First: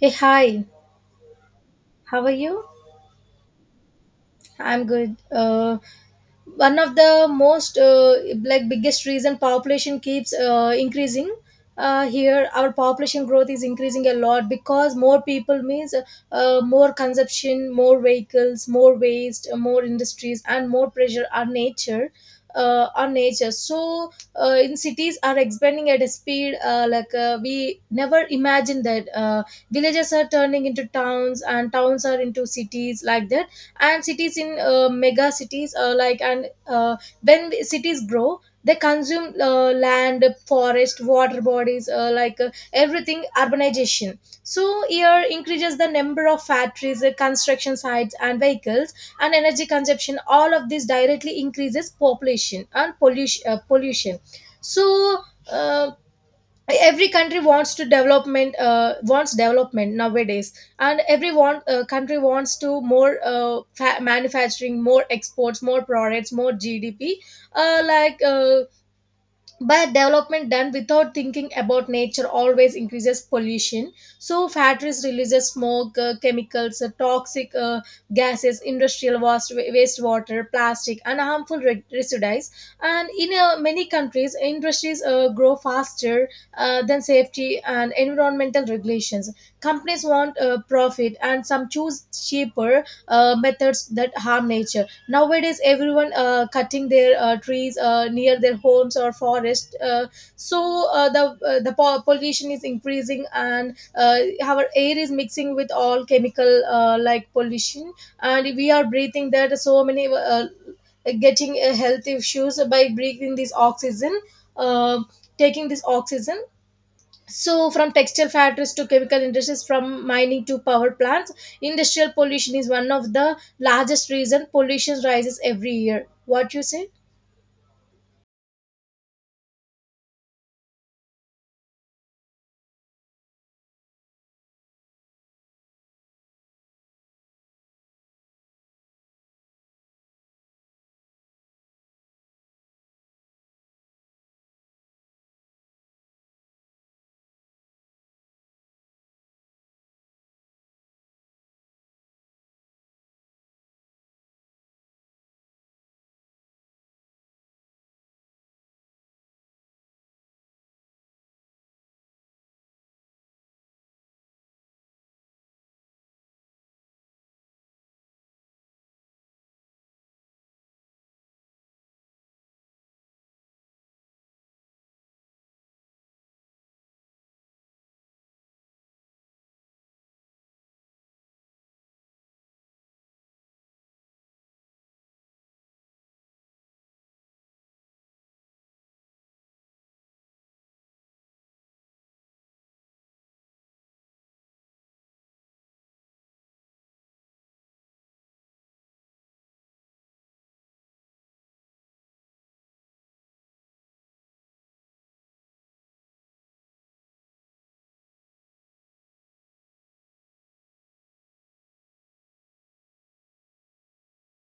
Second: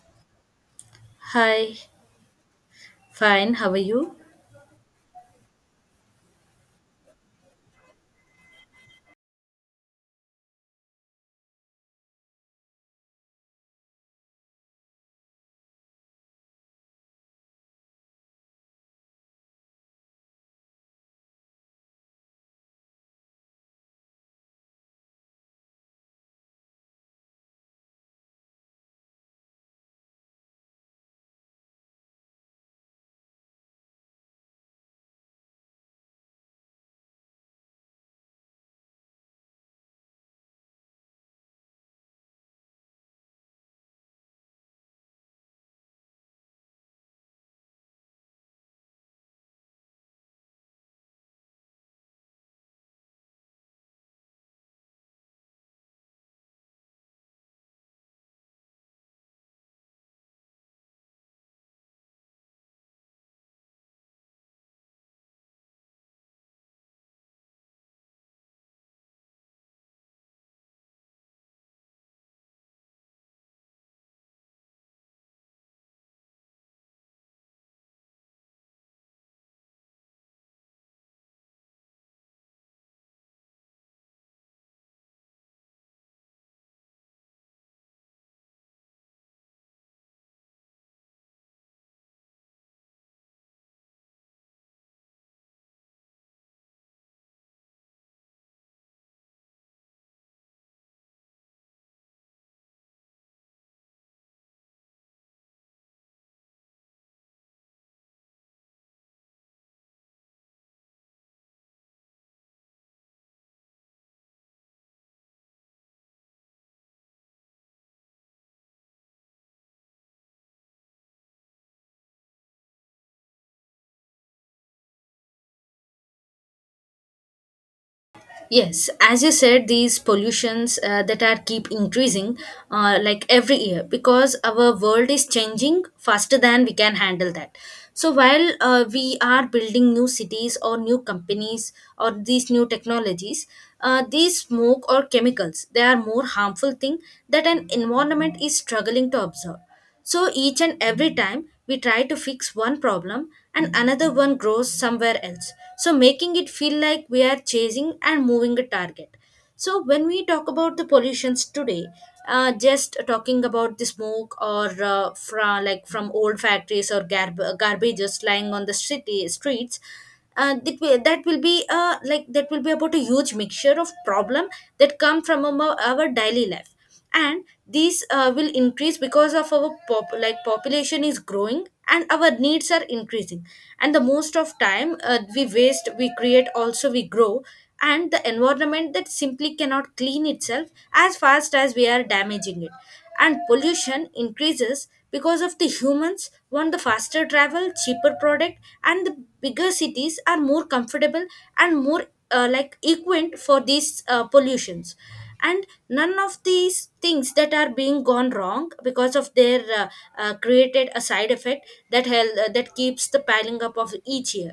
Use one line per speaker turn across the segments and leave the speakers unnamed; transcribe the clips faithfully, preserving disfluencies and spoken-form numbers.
Hey, hi.
Hi,
How are you?
fine. How are you?
I'm good. Uh, one of the most uh, like biggest reason population keeps uh, increasing uh, here. Our population growth is increasing a lot because more people means uh, more consumption, more vehicles, more waste, uh, more industries, and more pressure on nature uh, on nature. So uh, in cities are expanding at a speed, uh, like uh, we never imagined that. Uh, villages are turning into towns and towns are into cities, like that, and cities in uh, mega cities, uh, like and uh, when cities grow they consume uh, land, forest, water bodies, uh, like uh, everything, urbanization. So here increases the number of factories, uh, construction sites, and vehicles, and energy consumption. All of this directly increases population and pollution uh, pollution. So uh, every country wants to development uh, wants development nowadays, and every one uh, country wants to more uh, fa- manufacturing, more exports, more products, more G D P, uh, like uh, but development done without thinking about nature always increases pollution. So factories releases smoke, uh, chemicals, uh, toxic, uh, gases, industrial waste, wastewater, plastic, and harmful re- residues. And in uh, many countries industries uh, grow faster uh, than safety and environmental regulations. Companies want uh, profit and some choose cheaper uh, methods that harm nature. Nowadays everyone uh, cutting their uh, trees uh, near their homes or forest uh, so uh, the uh, the po- pollution is increasing, and uh, our air is mixing with all chemical, uh, like pollution, and we are breathing that. So many uh, getting uh, health issues by breathing this oxygen uh, taking this oxygen. So from textile factories to chemical industries, from mining to power plants, industrial pollution is one of the largest reason pollution rises every year. What you say?
Yes, as you said, these pollutions uh, that are keep increasing, uh, like every year, because our world is changing faster than we can handle that. So while uh, we are building new cities or new companies or these new technologies, uh, these smoke or chemicals, they are more harmful thing that an environment is struggling to absorb. So each and every time we try to fix one problem and another one grows somewhere else, so making it feel like we are chasing and moving a target. So when we talk about the pollutions today, uh, just talking about the smoke or uh, from like from old factories or garb- garbages lying on the city streets, uh, that will, that will be uh, like that will be about a huge mixture of problem that come from our, our daily life, and these uh, will increase because of our pop like population is growing and our needs are increasing. And the most of time uh, we waste we create also we grow, and the environment that simply cannot clean itself as fast as we are damaging it. And pollution increases because of the humans want the faster travel cheaper product, and the bigger cities are more comfortable and more uh, like equipped for these uh, pollutions, and none of these things that are being gone wrong because of their uh, uh, created a side effect that hel- uh, that keeps the piling up of each year.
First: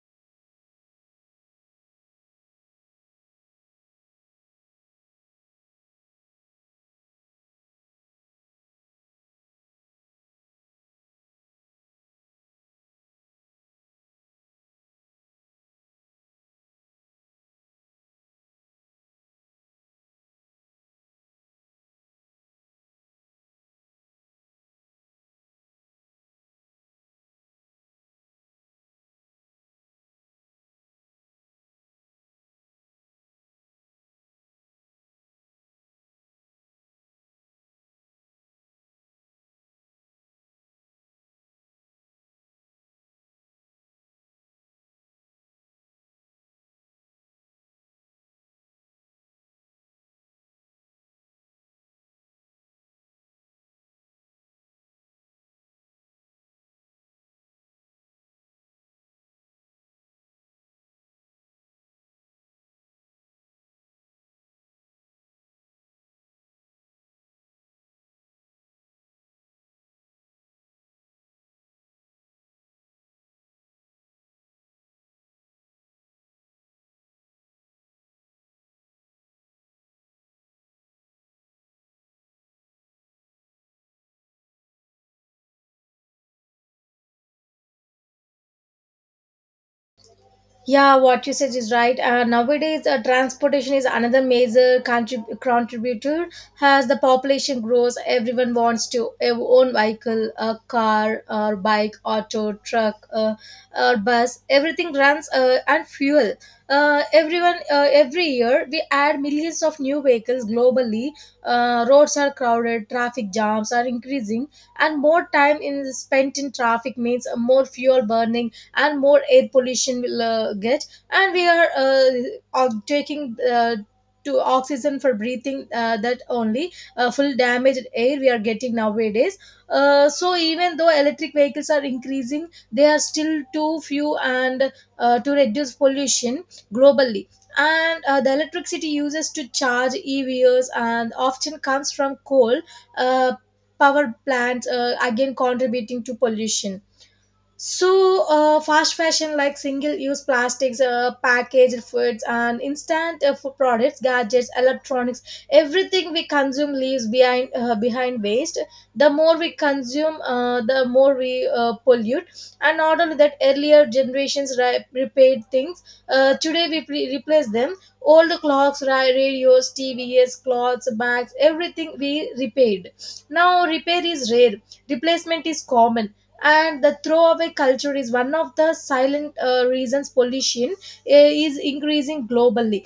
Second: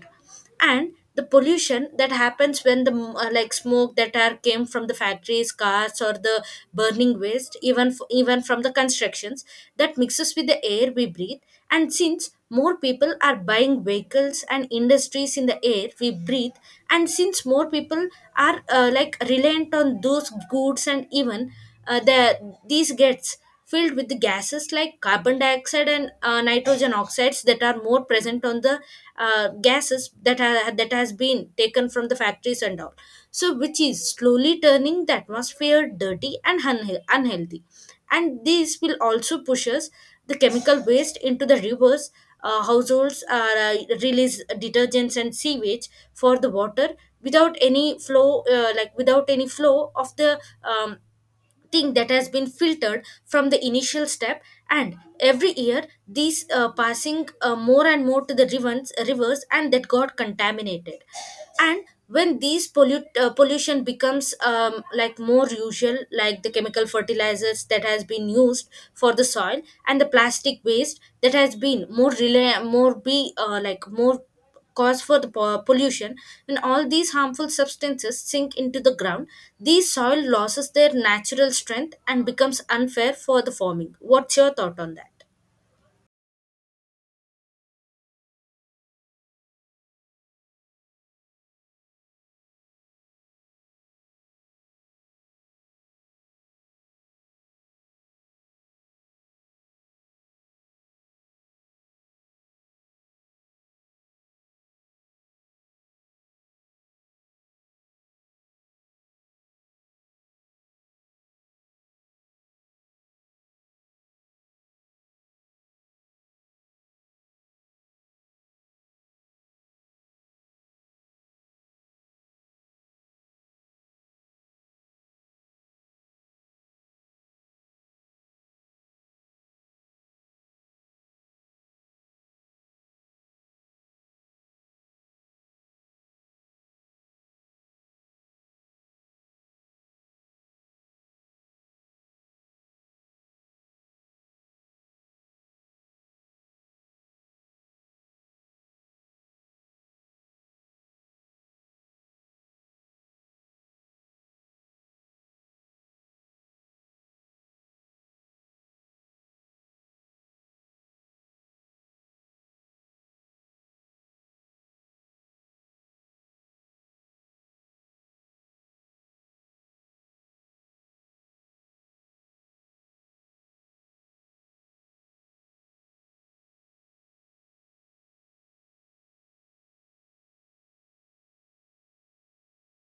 And the pollution that happens when the mm, uh, like smoke that are came from the factories cars or the burning waste even f- even from the constructions, that mixes with the air air we breathe, and since more people are buying vehicles and industries in the air we breathe, and since more people are uh, like reliant on those goods, and even uh, the these gets filled with the gases like carbon dioxide and uh, nitrogen oxides that are more present on the uh, gases that are, that has been taken from the factories and all, so which is slowly turning the atmosphere dirty and unhe- unhealthy. And this will also push us the chemical waste into the rivers. Uh, households are uh, release detergents and sewage for the water without any flow, uh, like without any flow of the um, thing that has been filtered from the initial step. And every year these uh, passing uh, more and more to the rivers, rivers, and that got contaminated. And when these pollute, uh, pollution becomes um, like more usual, like the chemical fertilizers that has been used for the soil and the plastic waste that has been more rela- more be uh, like more cause for the po- pollution. When all these harmful substances sink into the ground, the soil loses their natural strength and becomes unfair for the farming. What's your thought on that?
Yeah, what you said is right. Uh, nowadays, uh, transportation is another major contrib- contributor. As the population grows, everyone wants to ev- own vehicle, a car, or bike, auto, truck, uh, or bus. Everything runs uh, and fuel. Uh, everyone, uh, every year, we add millions of new vehicles globally. Uh, roads are crowded, traffic jams are increasing, and more time in spent in traffic means uh, more fuel burning and more air pollution will uh, get. And we are uh, o- taking uh, to oxygen for breathing, uh, that only uh, full damaged air we are getting nowadays. Uh, so even though electric vehicles are increasing, they are still too few and uh, to reduce pollution globally, and uh, the electricity uses to charge E Vs and often comes from coal uh, power plants, uh, again contributing to pollution. So, uh, fast fashion, like single use plastics, uh, packaged foods, and instant uh, food products, gadgets, electronics, everything we consume leaves behind, uh, behind waste. The more we consume, uh, the more we uh, pollute. And not only that, earlier generations re- repaired things. Uh, today we pre- replace them. Old clocks, ra- radios, T Vs, clothes, bags, everything we repaired. Now, repair is rare, replacement is common, and the throwaway culture is one of the silent uh, reasons pollution uh, is increasing globally.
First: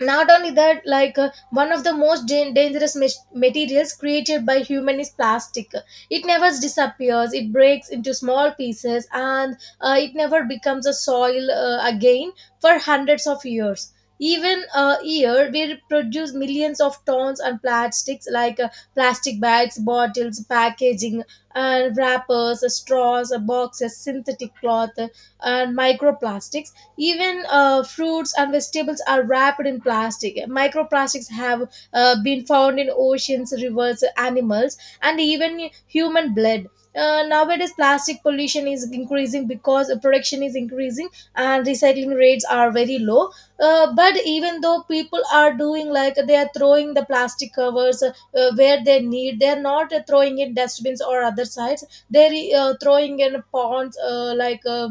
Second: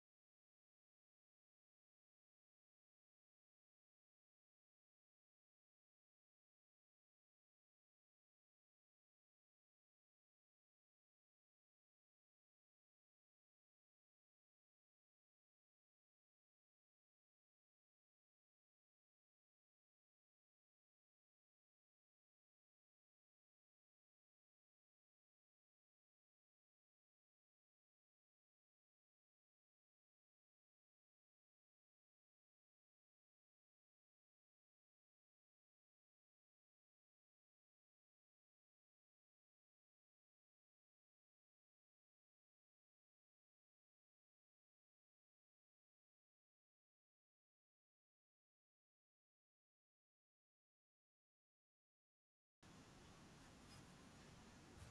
Not only that, like uh, one of the most dan- dangerous mas- materials created by human is plastic. It never disappears, it breaks into small pieces, and uh, it never becomes a soil uh, again for hundreds of years. Even a year we produce millions of tons and plastics, like uh, plastic bags, bottles, packaging, and wrappers, straws, boxes, synthetic cloth, and microplastics. Even uh, fruits and vegetables are wrapped in plastic. Microplastics have uh, been found in oceans, rivers, animals, and even human blood. Uh, nowadays, plastic pollution is increasing because production is increasing and recycling rates are very low. Uh, but even though people are doing, like they are throwing the plastic covers uh, where they need, they are not uh, throwing in dustbins or other sides. They're uh, throwing in ponds, uh, like. Uh,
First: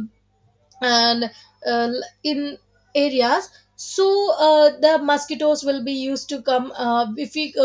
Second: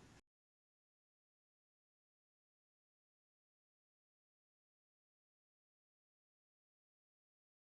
and uh, in areas. So uh, the mosquitoes will be used to come, uh, if we uh,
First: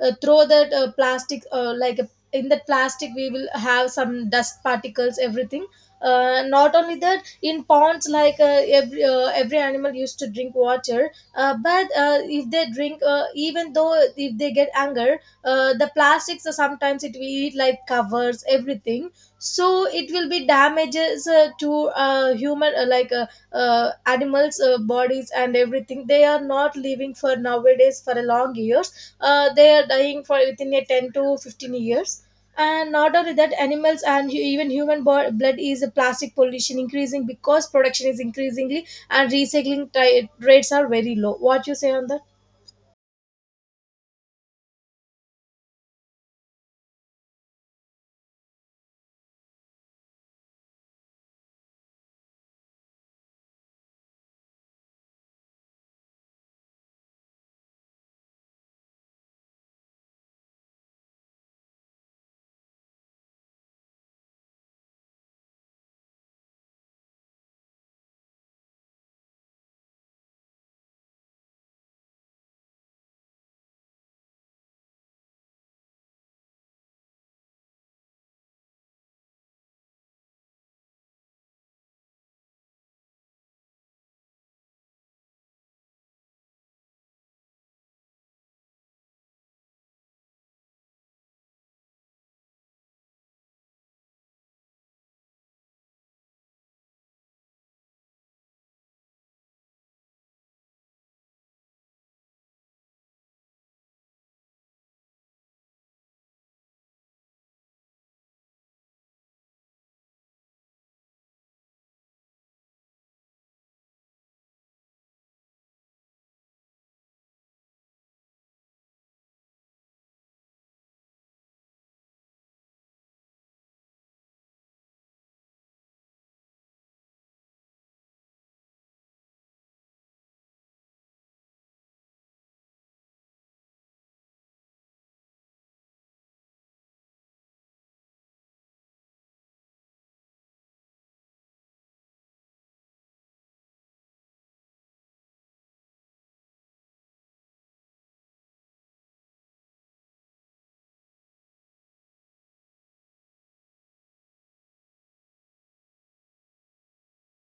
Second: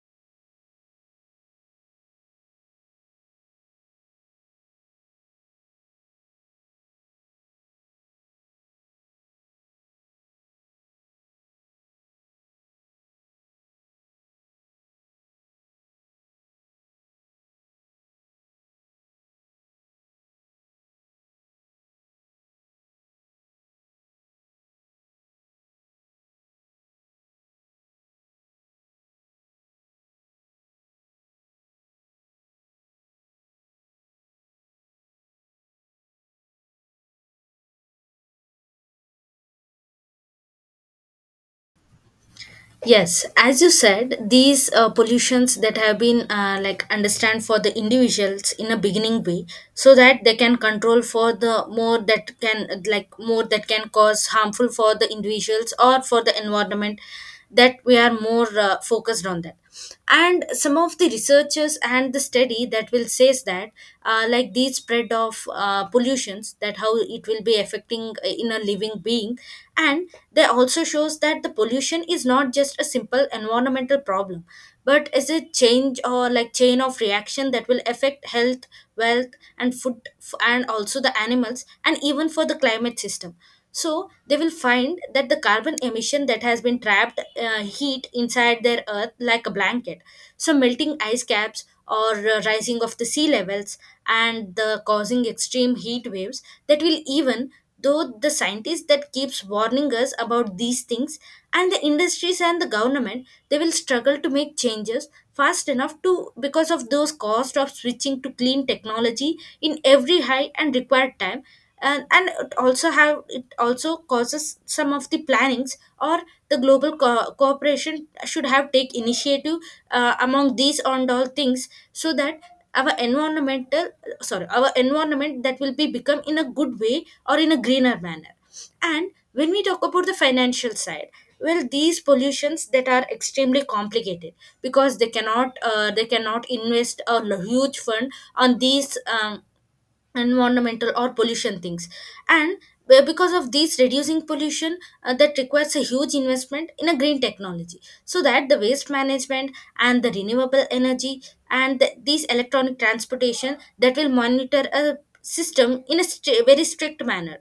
uh, throw that uh, plastic, uh, like a, in that plastic we will have some dust particles, everything. Uh, not only that, in ponds, like uh, every uh, every animal used to drink water, uh, but uh, if they drink, uh, even though if they get anger, uh, the plastics uh, sometimes it will eat like covers everything. So it will be damages uh, to uh, human, uh, like uh, uh, animals uh, bodies and everything. They are not living for nowadays for a long years, uh, they are dying for within a ten to fifteen years. And not only that, animals and hu- even human bo- blood is a plastic pollution increasing because production is increasingly and recycling ti rates are very low. What you say on that?
Yes, as you said, these uh, pollutions that have been uh, like understand for the individuals in a beginning way, so that they can control for the more that can like more that can cause harmful for the individuals or for the environment. That we are more uh, focused on that, and some of the researchers and the study that will says that uh, like these spread of uh, pollutions that how it will be affecting uh, in a living being. And they also shows that the pollution is not just a simple environmental problem but is a change or like chain of reaction that will affect health wealth and food f- and also the animals and even for the climate system. So they will find that the carbon emission that has been trapped uh, heat inside their earth like a blanket, so melting ice caps or uh, rising of the sea levels and the causing extreme heat waves, that will even though the scientists that keeps warning us about these things and the industries and the government they will struggle to make changes fast enough to because of those cost of switching to clean technology in every high and required time. And, and it also have it also causes some of the plannings or the global co- cooperation should have take initiative uh, among these and all things, so that our environmental, sorry, our environment that will be become in a good way or in a greener manner. And when we talk about the financial side, well, these pollutions that are extremely complicated, because they cannot uh, they cannot invest a l- huge fund on these um, environmental or pollution things. And be- because of these reducing pollution, uh, that requires a huge investment in a green technology, so that the waste management and the renewable energy and the, these electronic transportation that will monitor a system in a stri- very strict manner.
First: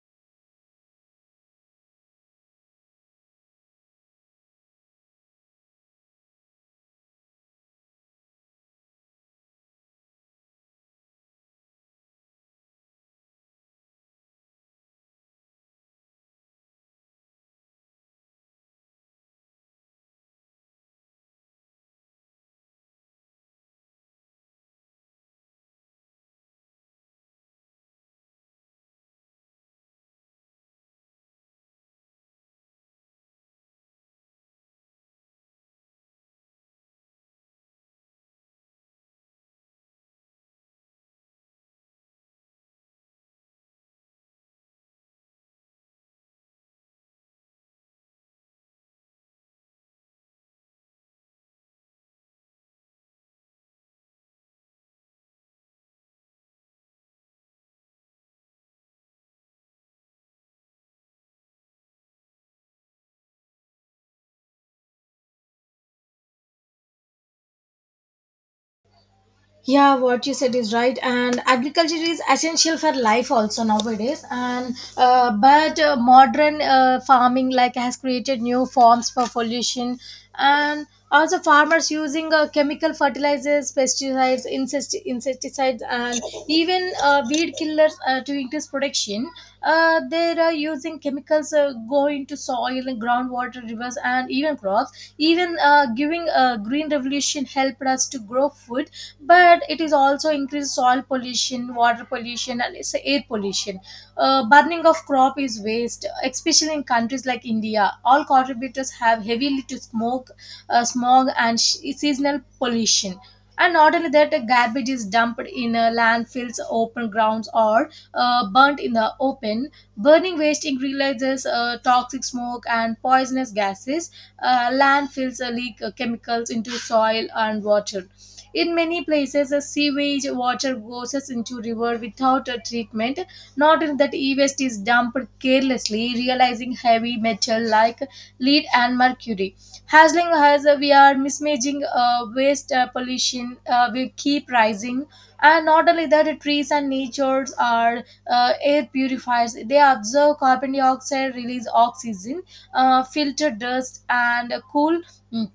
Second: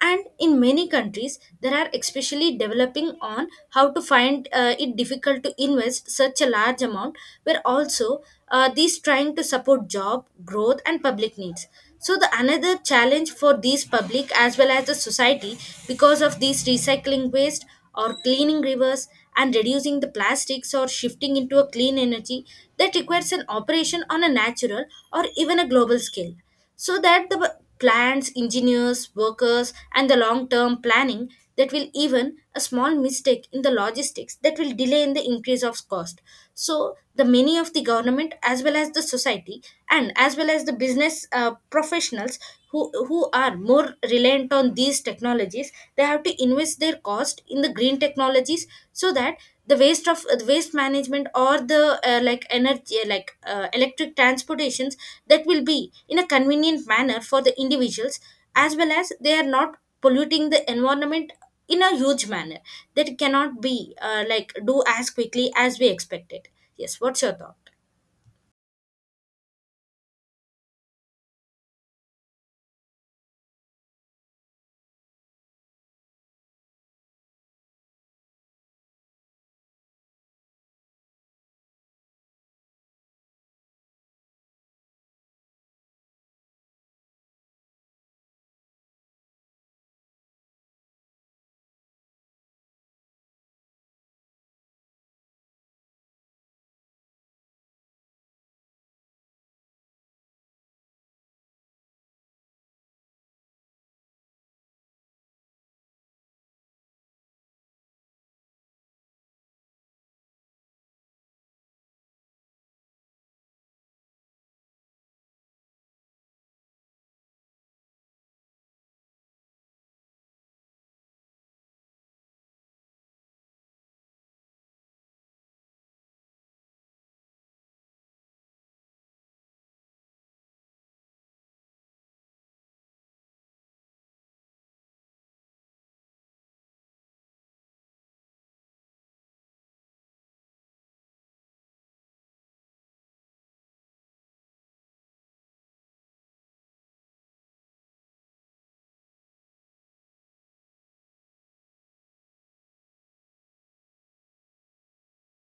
And in many countries there are especially developing on how to find uh, it difficult to invest such a large amount, where also uh, these trying to support job growth and public needs. So the another challenge for these public as well as the society, because of these recycling waste or cleaning rivers and reducing the plastics or shifting into a clean energy, that requires an operation on a natural or even a global scale, so that the b- clients engineers workers and the long term planning that will even a small mistake in the logistics that will delay in the increase of cost. So the many of the government as well as the society and as well as the business uh, professionals who, who are more reliant on these technologies, they have to invest their cost in the green technologies, so that the waste of uh, the waste management or the uh, like energy like uh, electric transportations that will be in a convenient manner for the individuals, as well as they are not polluting the environment in a huge manner, that cannot be uh, like do as quickly as we expected. Yes, what's your thought?
Yeah, what you said is right, and agriculture is essential for life also nowadays. And uh, but uh, modern uh, farming, like, has created new forms for pollution, and also farmers using uh, chemical fertilizers, pesticides, insect insecticides, and even uh, weed killers uh, to increase production. Uh, they are using chemicals uh, going to soil and groundwater, rivers, and even crops. Even uh, giving uh, green revolution helped us to grow food, but it is also increased soil pollution, water pollution, and it's air pollution. Uh, burning of crop is waste, especially in countries like India, all contributors have heavily to smoke, uh, smog, and sh- seasonal pollution. And not only that, uh, garbage is dumped in uh, landfills, open grounds, or uh, burnt in the open. Burning waste increases uh, toxic smoke and poisonous gases. Uh, landfills uh, leak uh, chemicals into soil and water. In many places, uh, sewage water goes us into river without a treatment. Not only that, e-waste is dumped carelessly, realizing heavy metal like lead and mercury. Hazling us, uh, we are mismanaging uh, waste uh, pollution. Uh, we keep rising, and not only that, trees and natures are uh, air purifiers. They observe carbon dioxide, release oxygen, uh, filter dust, and cool mm,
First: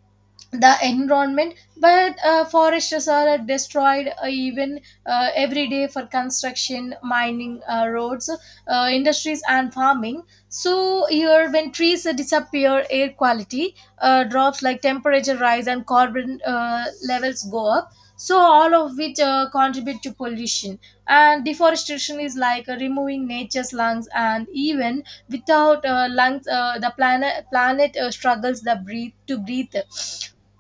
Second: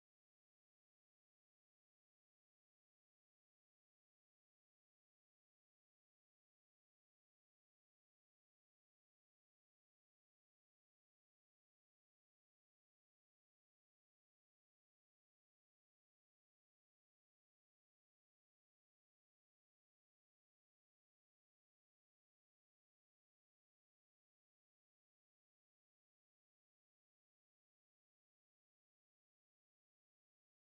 the environment. But uh, forests are destroyed uh, even uh, every day for construction, mining, uh, roads, uh, industries, and farming. So here, when trees uh, disappear, air quality uh, drops, like temperature rise and carbon uh, levels go up, so all of which uh, contribute to pollution. And deforestation is like uh, removing nature's lungs, and even without uh, lungs, uh, the planet planet uh, struggles the breathe to breathe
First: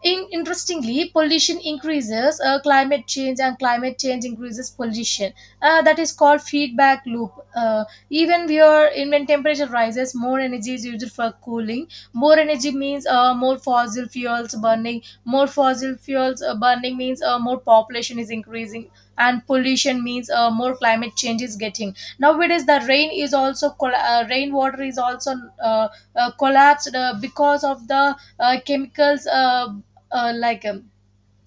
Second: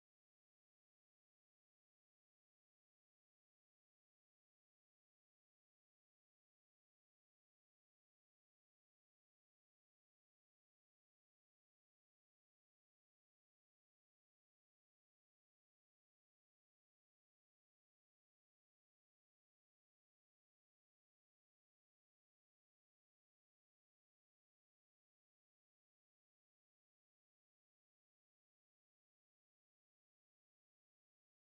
in. Interestingly, pollution increases uh, climate change, and climate change increases pollution. Uh, that is called feedback loop. Uh, even where in when temperature rises, more energy is used for cooling. More energy means uh, more fossil fuels burning. More fossil fuels uh, burning means uh, more population is increasing, and pollution means uh, more climate change is getting. Nowadays, the rain is also coll- uh, rainwater is also uh, uh, collapsed uh, because of the uh, chemicals. Uh, uh, like um,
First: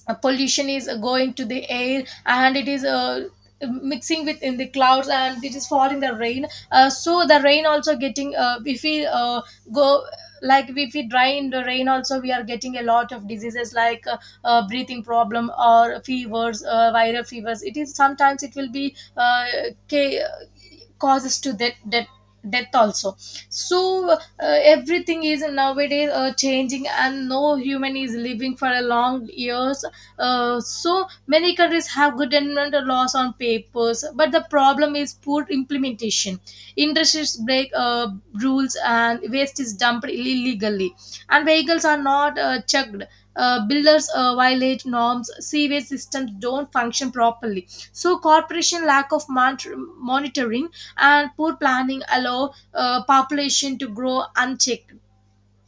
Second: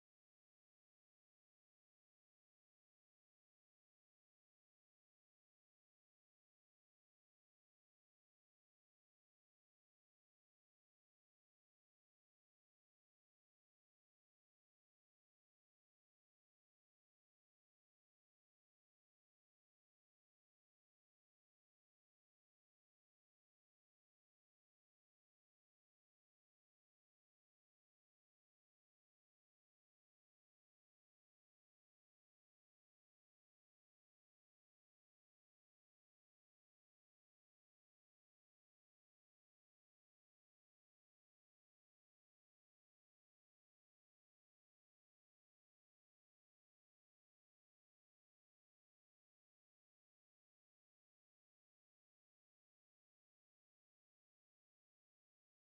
uh, Pollution is uh, going to the air, and it is uh, mixing with in the clouds, and it is falling the rain. Uh, so the rain also getting, uh, if we uh, go, like if we dry in the rain also, we are getting a lot of diseases like uh, uh, breathing problem or fevers, uh, viral fevers. It is sometimes it will be uh, ca- causes to death, death death also. So uh, everything is nowadays uh, changing, and no human is living for a long years. Uh, so many countries have good environmental laws on papers, but the problem is poor implementation. Industries break uh, rules and waste is dumped illegally, and vehicles are not uh, checked. Uh, builders uh, violate norms, sewage systems don't function properly. So corporation lack of mon- monitoring and poor planning allow uh, population to grow unchecked.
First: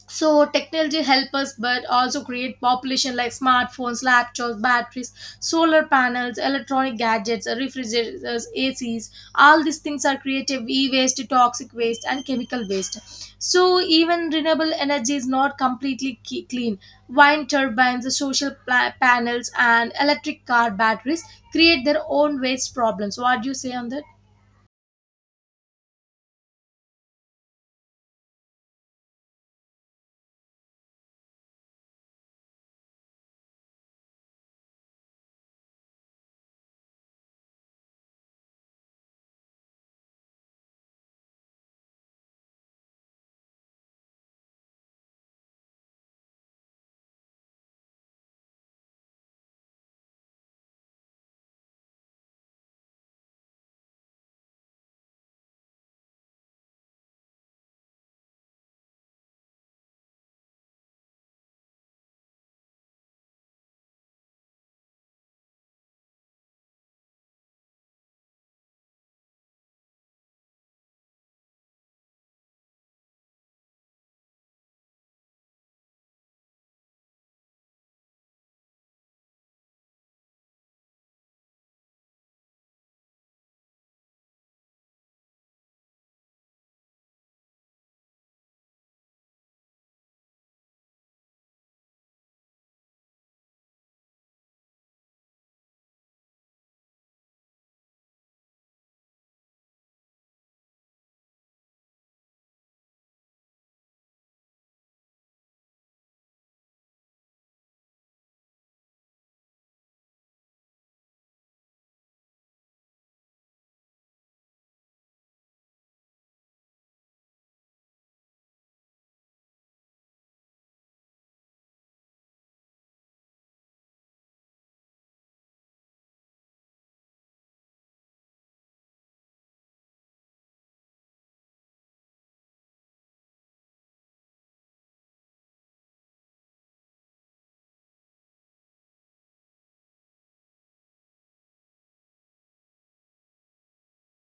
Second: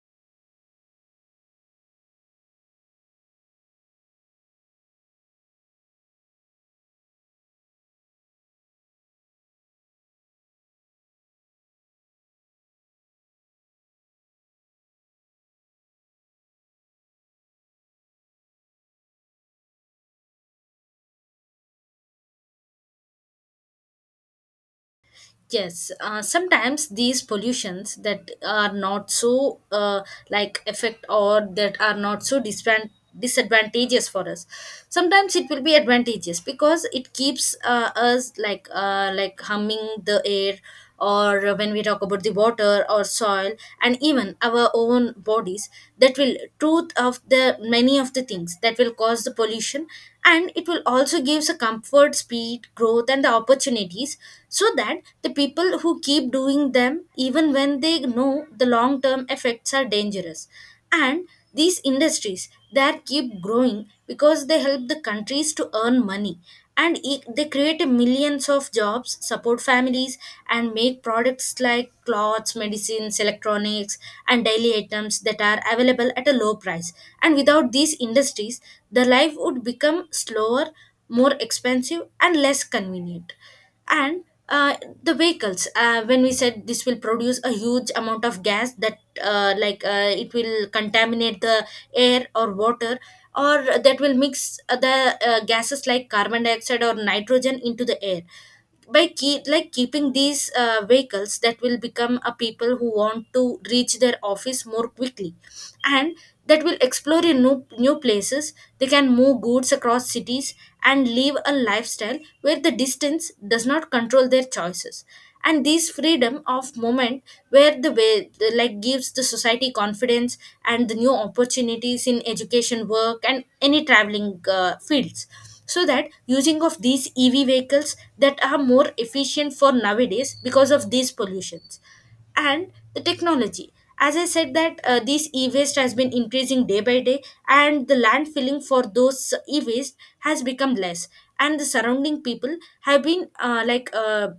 So technology help us but also create population, like smartphones, laptops, batteries, solar panels, electronic gadgets, refrigerators, A Cs, all these things are creative e-waste, toxic waste, and chemical waste. So even renewable energy is not completely ke- clean. Wind turbines, social pla- panels, and electric car batteries create their own waste problems. What do you say on that?
Yes, uh, sometimes these pollutions that are not so uh, like effect, or that are not so disadvan- disadvantageous for us. Sometimes it will be advantageous, because it keeps uh, us like uh, like humming the air, or when we talk about the water or soil and even our own bodies, that will truth of the many of the things that will cause the pollution. And it will also gives a comfort speed growth and the opportunities, so that the people who keep doing them even when they know the long term effects are dangerous. And these industries that keep growing because they help the countries to earn money, and e- they create millions of jobs support families and make products like clothes medicines electronics and daily items that are available at a low price. And without these industries, the life would become slower, more expensive and less convenient. And uh, the vehicles, uh, when we said this will produce a huge amount of gas, that uh, like uh, it will contaminate the air or water, or that will mix uh, the uh, gases like carbon dioxide or nitrogen into the air. By keep like keeping these uh, vehicles that will become a people who want to reach their office more quickly, and that will explore in new, new places, they can move goods across cities and live a lifestyle where the distance does not control their choices. And this freedom of movement, where the way the, like gives the society confidence and the new opportunities in education work and any traveling uh, fields. So that using of these E V vehicles that are more efficient for nowadays because of these pollutions and the technology, as i said that uh, this e-waste has been increasing day by day, and the landfilling for those e-waste has become less, and the surrounding people have been uh, like uh,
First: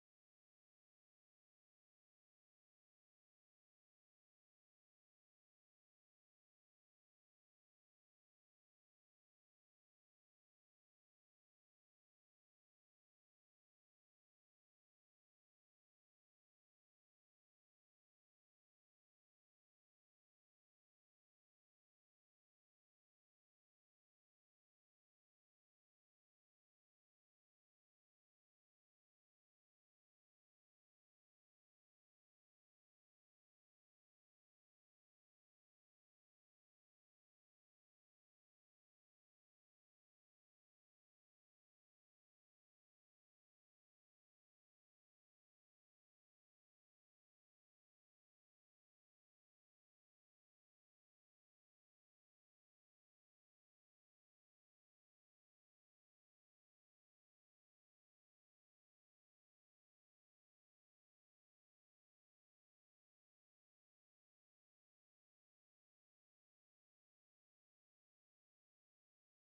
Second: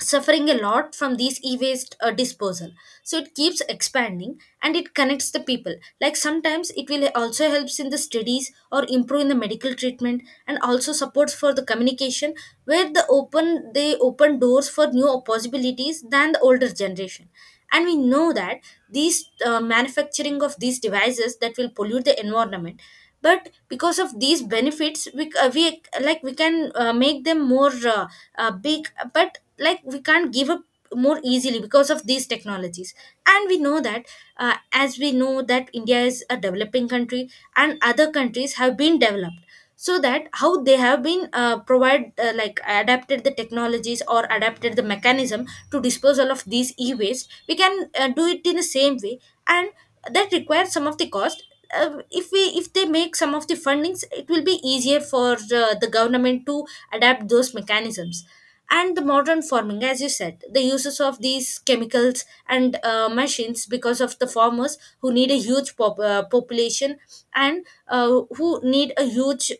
suffering a lot from these e-waste uh, disposal. So it keeps expanding and it connects the people, like sometimes it will also helps in the studies or improve in the medical treatment and also supports for the communication, where the open they open doors for new possibilities than the older generation. And we know that these uh, manufacturing of these devices that will pollute the environment, but because of these benefits we, c- uh, we like we can uh, make them more uh, uh, big. But like we can't give up more easily because of these technologies. And we know that, uh, as we know that india is a developing country, and other countries have been developed, so that how they have been uh, provide uh, like adapted the technologies or adapted the mechanism to disposal of these e-waste, we can uh, do it in the same way. And that requires some of the cost. Uh, if we if they make some of the fundings, it will be easier for uh, the government to adapt those mechanisms, and The modern farming, as you said, the uses of these chemicals and uh, machines because of the farmers who need a huge pop- uh, population and uh, who need a huge,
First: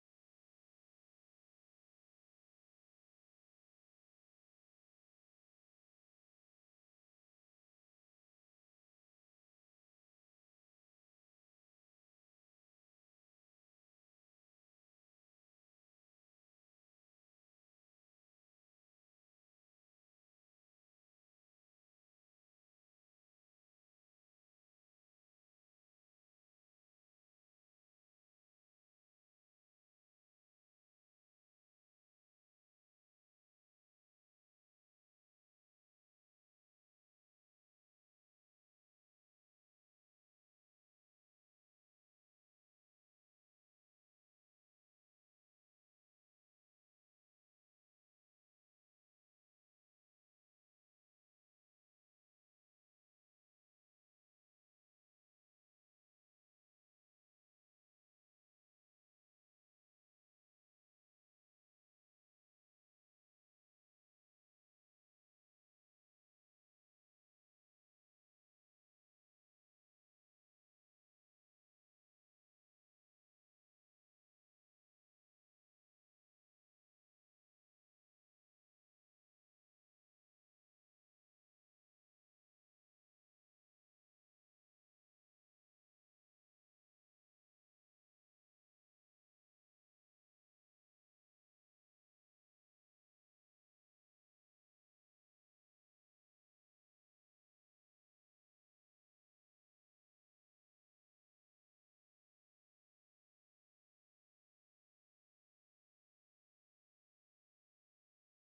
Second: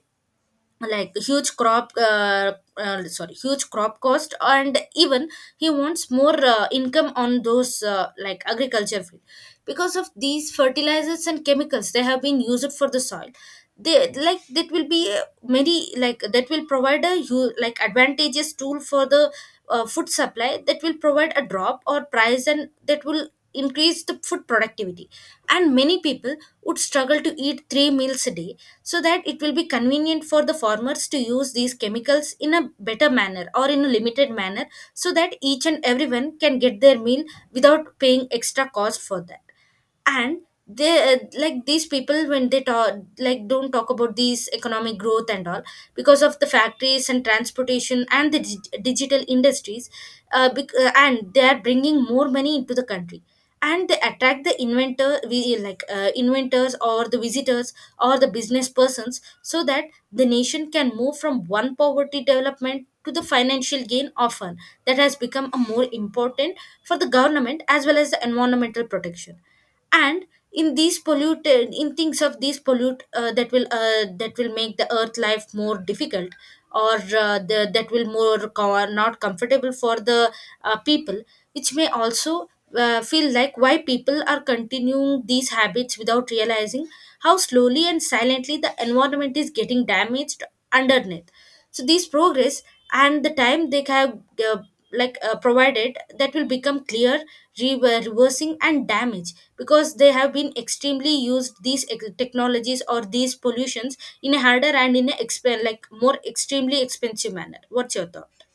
like, huge crop uh, uh, sorry, huge crop cost, and even he wants more uh, income on those, uh, like, agriculture field, because of these fertilizers and chemicals they have been used for the soil. They, like, that will be uh, many, like, that will provide a, you, like, advantageous tool for the uh, food supply, that will provide a drop or price, and that will increase the food productivity, and many people would struggle to eat three meals a day. So that it will be convenient for the farmers to use these chemicals in a better manner or in a limited manner, so that each and everyone can get their meal without paying extra cost for that. And they, uh, like, these people when they talk, like, don't talk about these economic growth and all, because of the factories and transportation and the dig- digital industries, uh, bec- uh, and they are bringing more money into the country, and they attract the inventor, we, like, uh, inventors or the visitors or the business persons, so that the nation can move from one poverty development to the financial gain often. That has become a more important for the government as well as the environmental protection. And in these polluted, in things of these, pollute uh, that will, uh, that will make the earth life more difficult, or uh, the, that will more co- not comfortable for the uh, people, which may also uh, feel like why people are continuing these habits without realizing how slowly and silently the environment is getting damaged underneath. So these progress and the time they have uh, like, uh, provided, that will become clear re- uh, reversing and damage, because they have been extremely used these ex- technologies or these pollutions in a harder and in a exp- like more extremely expensive manner. What's your thought?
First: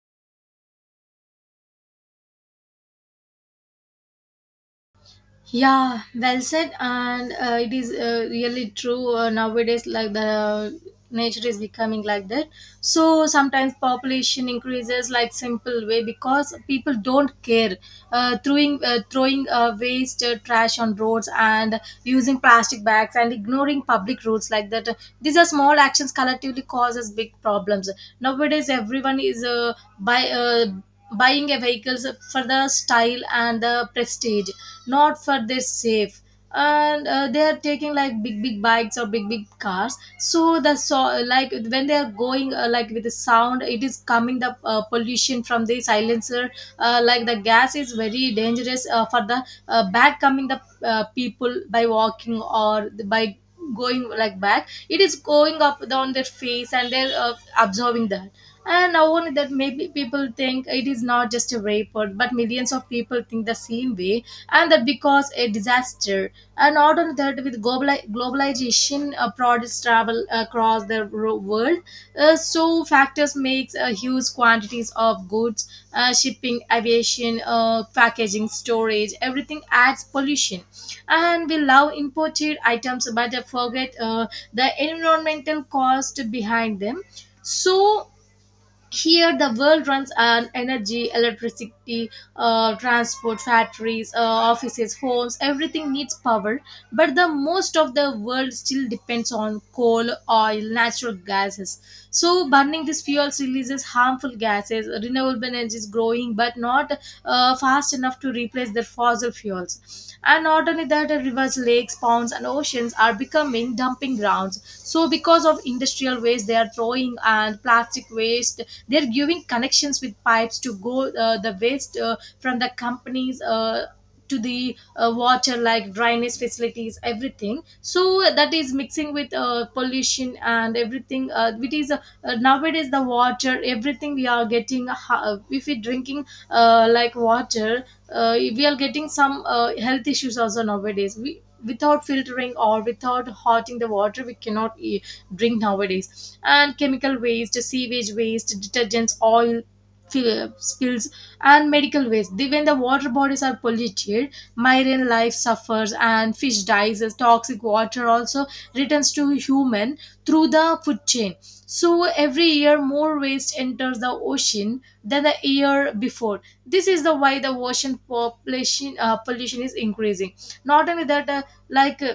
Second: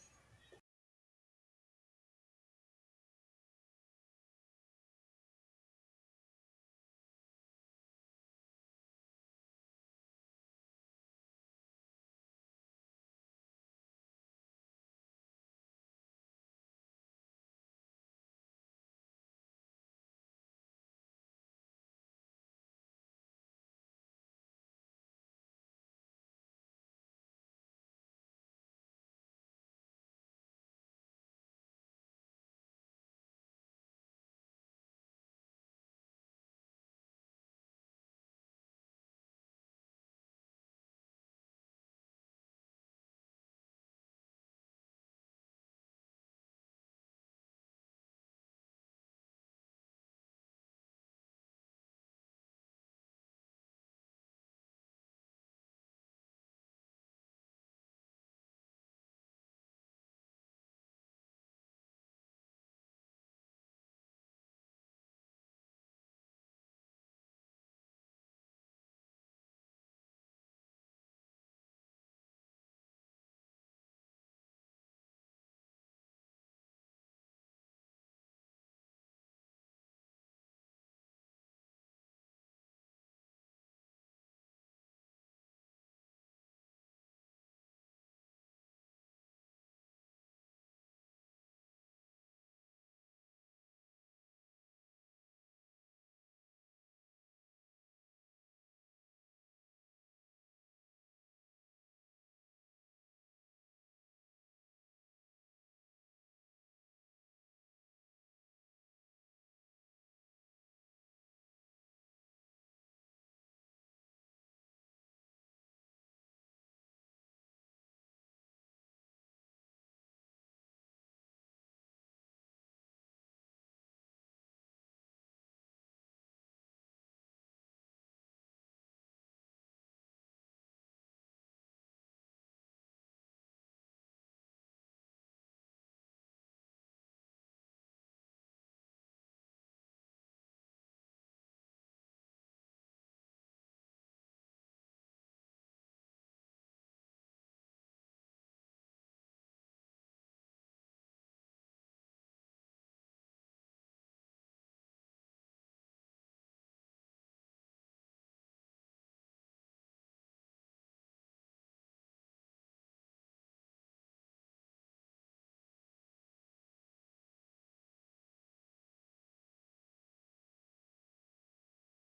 Yeah, well said, and uh, it is uh, really true uh, nowadays. Like, the nature is becoming like that, so sometimes population increases like simple way because people don't care, uh, throwing uh, throwing uh, waste, uh, trash on roads, and using plastic bags and ignoring public rules, like that. These are small actions collectively causes big problems nowadays. Everyone is uh, by. Uh, buying a vehicles for the style and the prestige, not for their safe. And uh, they are taking like big big bikes or big big cars, so the so like when they are going uh, like with the sound it is coming the uh, pollution from the silencer. Uh, like the gas is very dangerous uh, for the uh, back coming the uh, people by walking or by going like back, it is going up on their face, and they're uh, observing that. And not only that, maybe people think it is not just a report, but millions of people think the same way, and that because a disaster. And not only that, with globali- globalization, uh, products travel across the ro- world, uh, so factors makes uh, huge quantities of goods, uh, shipping, aviation, uh, packaging, storage, everything adds pollution. And we love imported items, but uh, forget uh, the environmental cost behind them. So here the world runs on energy, electricity, uh, transport, factories, uh, offices, homes, everything needs power, but the most of the world still depends on coal, oil, natural gases. So burning these fuels releases harmful gases. Renewable energy is growing but not uh, fast enough to replace their fossil fuels. And not only that, uh, rivers, lakes, ponds, and oceans are becoming dumping grounds. So, because of industrial waste they are throwing, and plastic waste, they're giving connections with pipes to go uh, the waste uh, from the companies. Uh, to the uh, water like drainage facilities, everything, so that is mixing with uh, pollution and everything, uh, which is uh, nowadays the water, everything we are getting ha- uh, if we drinking uh, like water, uh, we are getting some uh, health issues also. Nowadays we without filtering or without hotting the water, we cannot e- drink nowadays. And chemical waste, sewage waste, detergents, oil fill- spills, and medical waste. The- when the water bodies are polluted, marine life suffers and fish dies, as toxic water also returns to human through the food chain. So every year more waste enters the ocean than the year before. This is the why the ocean population, uh, pollution is increasing. Not only that, uh, like uh,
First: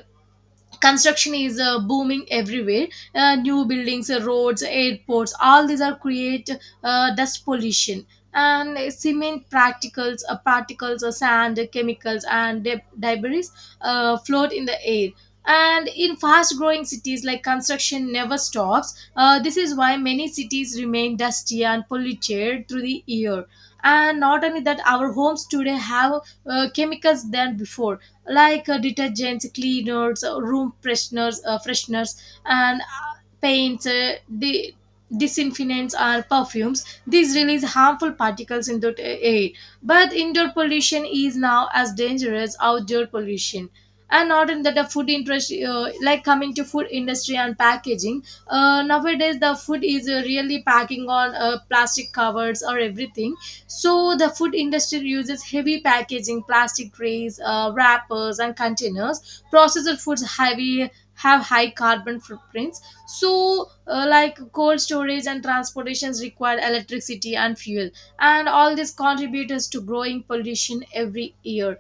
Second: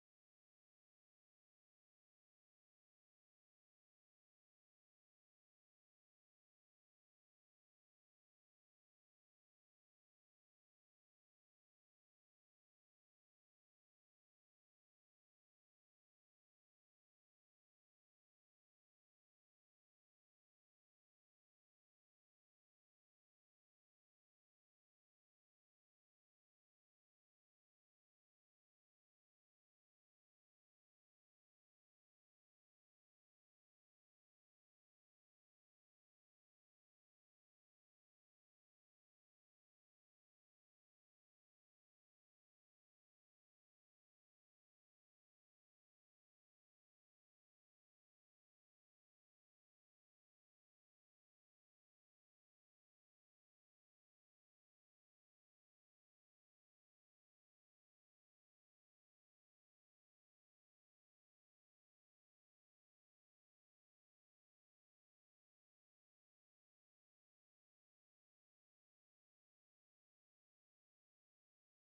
construction is uh, booming everywhere. Uh, new buildings, uh, roads, airports, all these are create uh, dust pollution, and uh, cement particles, uh, particles uh, sand, uh, chemicals, and deb- debris uh, float in the air. And in fast growing cities like construction never stops, uh, this is why many cities remain dusty and polluted through the year. And not only that, our homes today have uh, chemicals than before, like uh, detergents, cleaners, uh, room fresheners, uh, fresheners, and uh, paints, uh, di- disinfectants, or perfumes. These release harmful particles into the air. But indoor pollution is now as dangerous outdoor pollution. And not in that the food industry, uh, like coming to food industry and packaging. Uh, nowadays, the food is uh, really packing on uh, plastic covers or everything. So the food industry uses heavy packaging, plastic trays, uh, wrappers, and containers. Processed foods heavy have high carbon footprints. So, uh, like cold storage and transportations require electricity and fuel, and all this contributes to growing pollution every year.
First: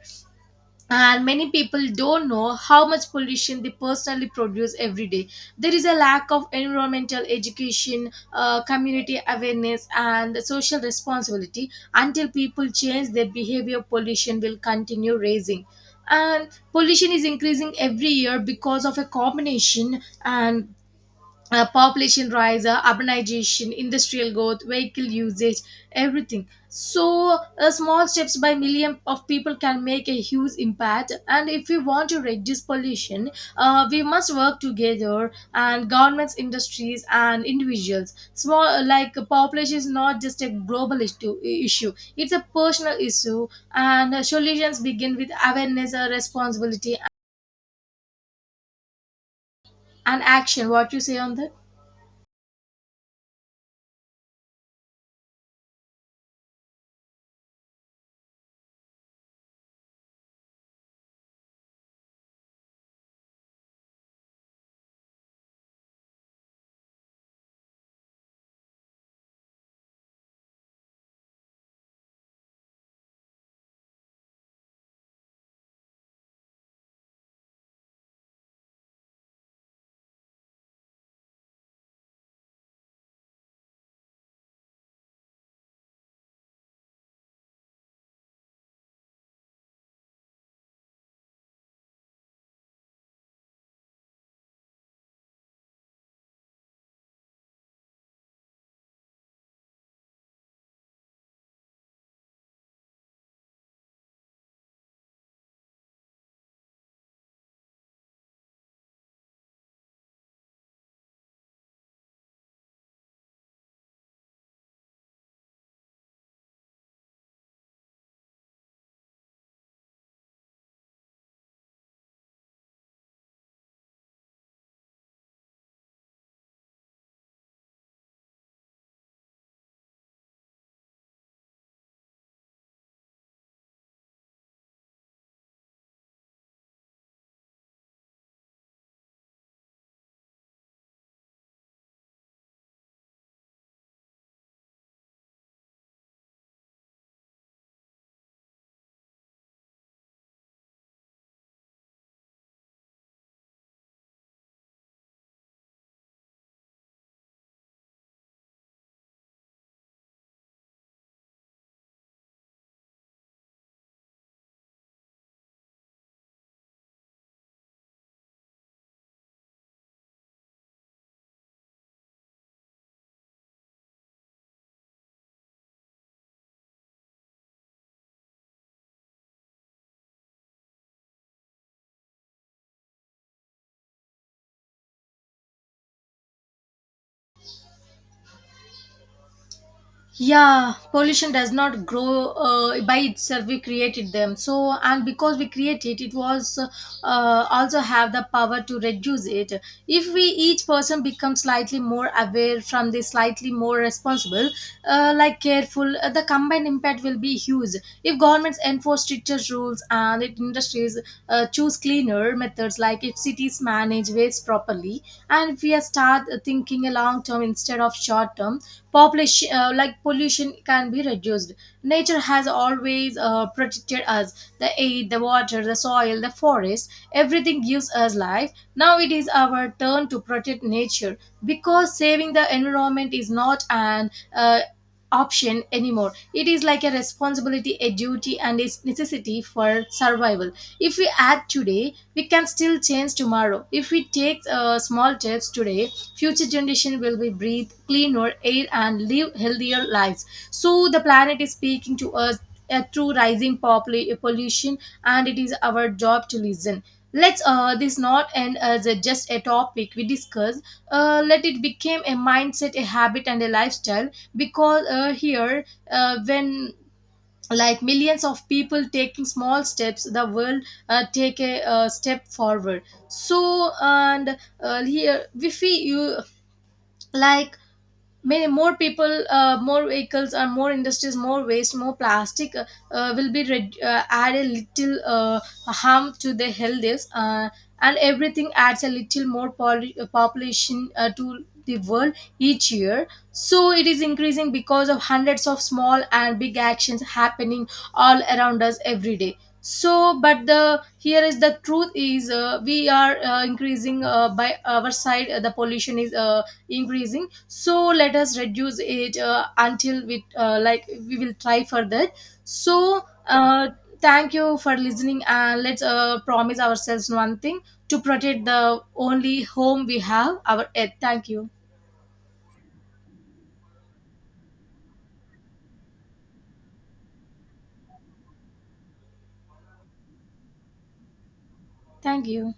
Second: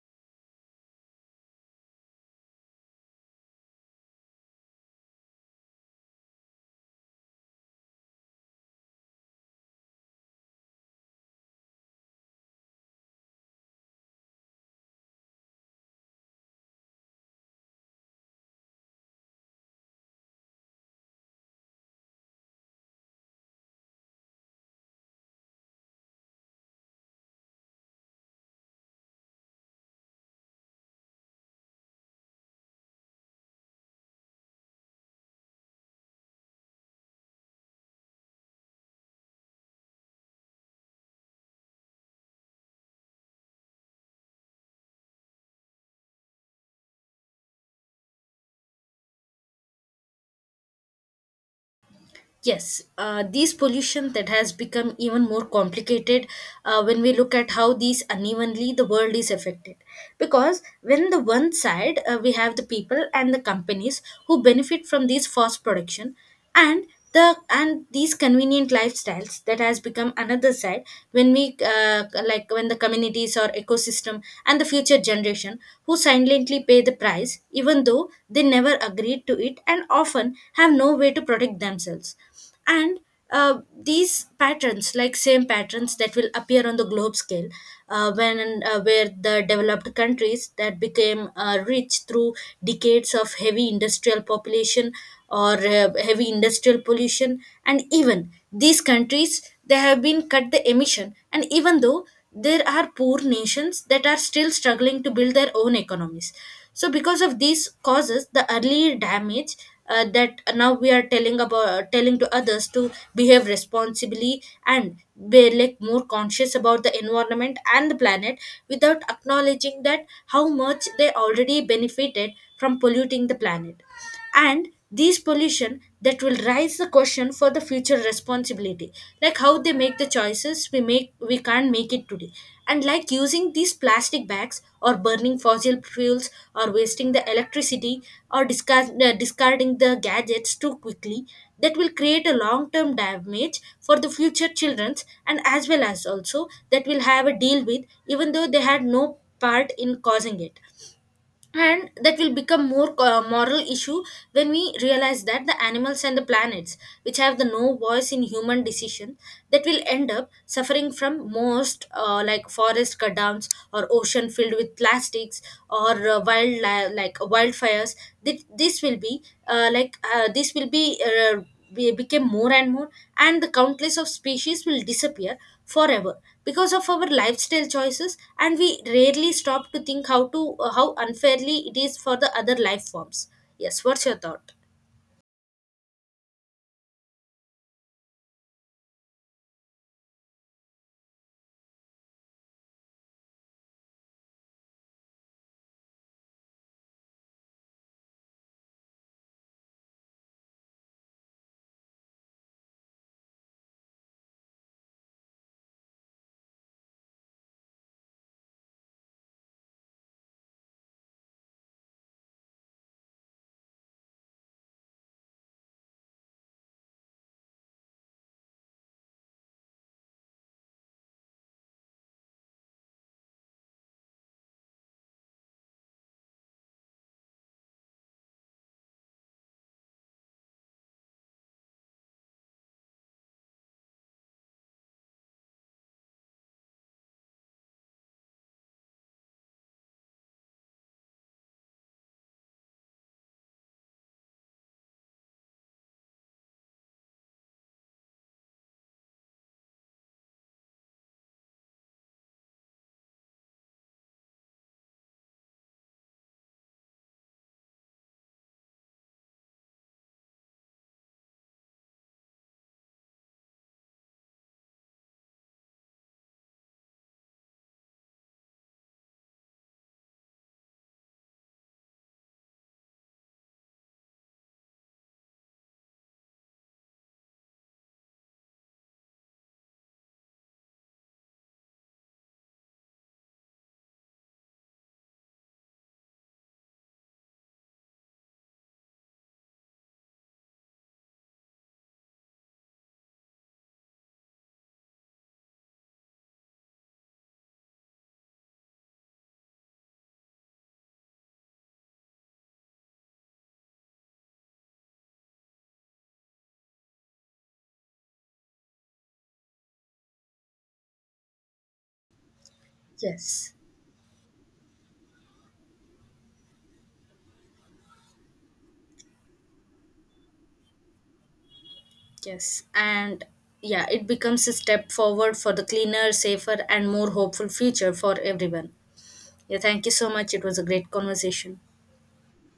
And many people don't know how much pollution they personally produce every day. There is a lack of environmental education, uh, community awareness, and social responsibility. Until people change their behavior, pollution will continue rising. And pollution is increasing every year because of a combination, and uh, population rise, uh, urbanization, industrial growth, vehicle usage, everything. So, uh, small steps by million of people can make a huge impact. And if we want to reduce pollution, uh, we must work together, and governments, industries, and individuals. Small, uh, like uh, population is not just a global issue, issue. It's a personal issue. And uh, solutions begin with awareness, uh, responsibility, and action. What you say on that?
Yes, uh, these pollution that has become even more complicated uh, when we look at how these unevenly the world is affected. Because when the one side uh, we have the people and the companies who benefit from these forced production, and the and these convenient lifestyles, that has become another side when we uh, like, when the communities or ecosystem and the future generation who silently pay the the price, even though they never agreed to it and often have no way to protect themselves. And uh, these patterns, like same patterns that will appear on the globe scale, uh, when uh, where the developed countries that became uh, rich through decades of heavy industrial population, or uh, heavy industrial pollution, and even these countries they have been cut the emission, and even though there are poor nations that are still struggling to build their own economies. So because of these causes the early damage, uh, that now we are telling about, telling to others to behave responsibly and be like more conscious about the environment and the planet, without acknowledging that how much they already benefited from polluting the planet. And these pollution that will raise the question for the future responsibility, like how they make the choices we make, we can't make it today. And like using these plastic bags or burning fossil fuels or wasting the electricity, or discard, uh, discarding the gadgets too quickly, that will create a long term damage for the future children's, and as well as also that will have a deal with, even though they had no part in causing it. And that will become more uh, moral issue when we realize that the animals and the planets which have the no voice in human decision, that will end up suffering from most uh, like forest cut downs or ocean filled with plastics, or uh, wild li- like wildfires. Thi- this will be uh, like uh, this will be uh, be- become more and more, and the countless of species will disappear forever because of our lifestyle choices, and we rarely stop to think how to, uh, how unfairly it is for the other life forms. Yes, what's your thought?
Yeah, pollution does not grow uh, by itself. We created them, so and because we create it, it was uh, also have the power to reduce it. If we each person becomes slightly more aware from this, slightly more responsible, uh, like careful, uh, the combined impact will be huge. If governments enforce stricter rules, and if industries uh, choose cleaner methods, like if cities manage waste properly, and if we start thinking a long term instead of short term, population, uh, like pollution can be reduced. Nature has always uh, protected us. The air, the water, the soil, the forest, everything gives us life. Now it is our turn to protect nature, because saving the environment is not an uh, option anymore. It is like a responsibility, a duty, and a necessity for survival. If we act today, we can still change tomorrow. If we take uh, small steps today, future generation will be breathe cleaner air and live healthier lives. So the planet is speaking to us uh, through rising popul- pollution, and it is our job to listen. Let's uh, this not end as a, just a topic we discuss. Uh, let it become a mindset, a habit, and a lifestyle. Because uh, here uh, when like millions of people taking small steps, the world uh, take a uh, step forward. So and uh, here if we you like many more people, uh, more vehicles, or more industries, more waste, more plastic, uh, uh, will be red- uh, add a little uh, harm to the health is, uh, and everything adds a little more poli- uh, population uh, to the world each year. So it is increasing because of hundreds of small and big actions happening all around us every day. So but the here is the truth is, uh, we are uh, increasing uh, by our side, uh, the pollution is uh, increasing. So let us reduce it uh, until we uh, like we will try for that. So
Yes.
uh, thank you for listening, and let's uh, promise ourselves one thing: to protect the only home we have, our earth. Thank you.
Yes, and yeah, it becomes a step forward for the cleaner, safer and more hopeful future for everyone. Yeah, thank you so much, it was a great conversation.
Thank you.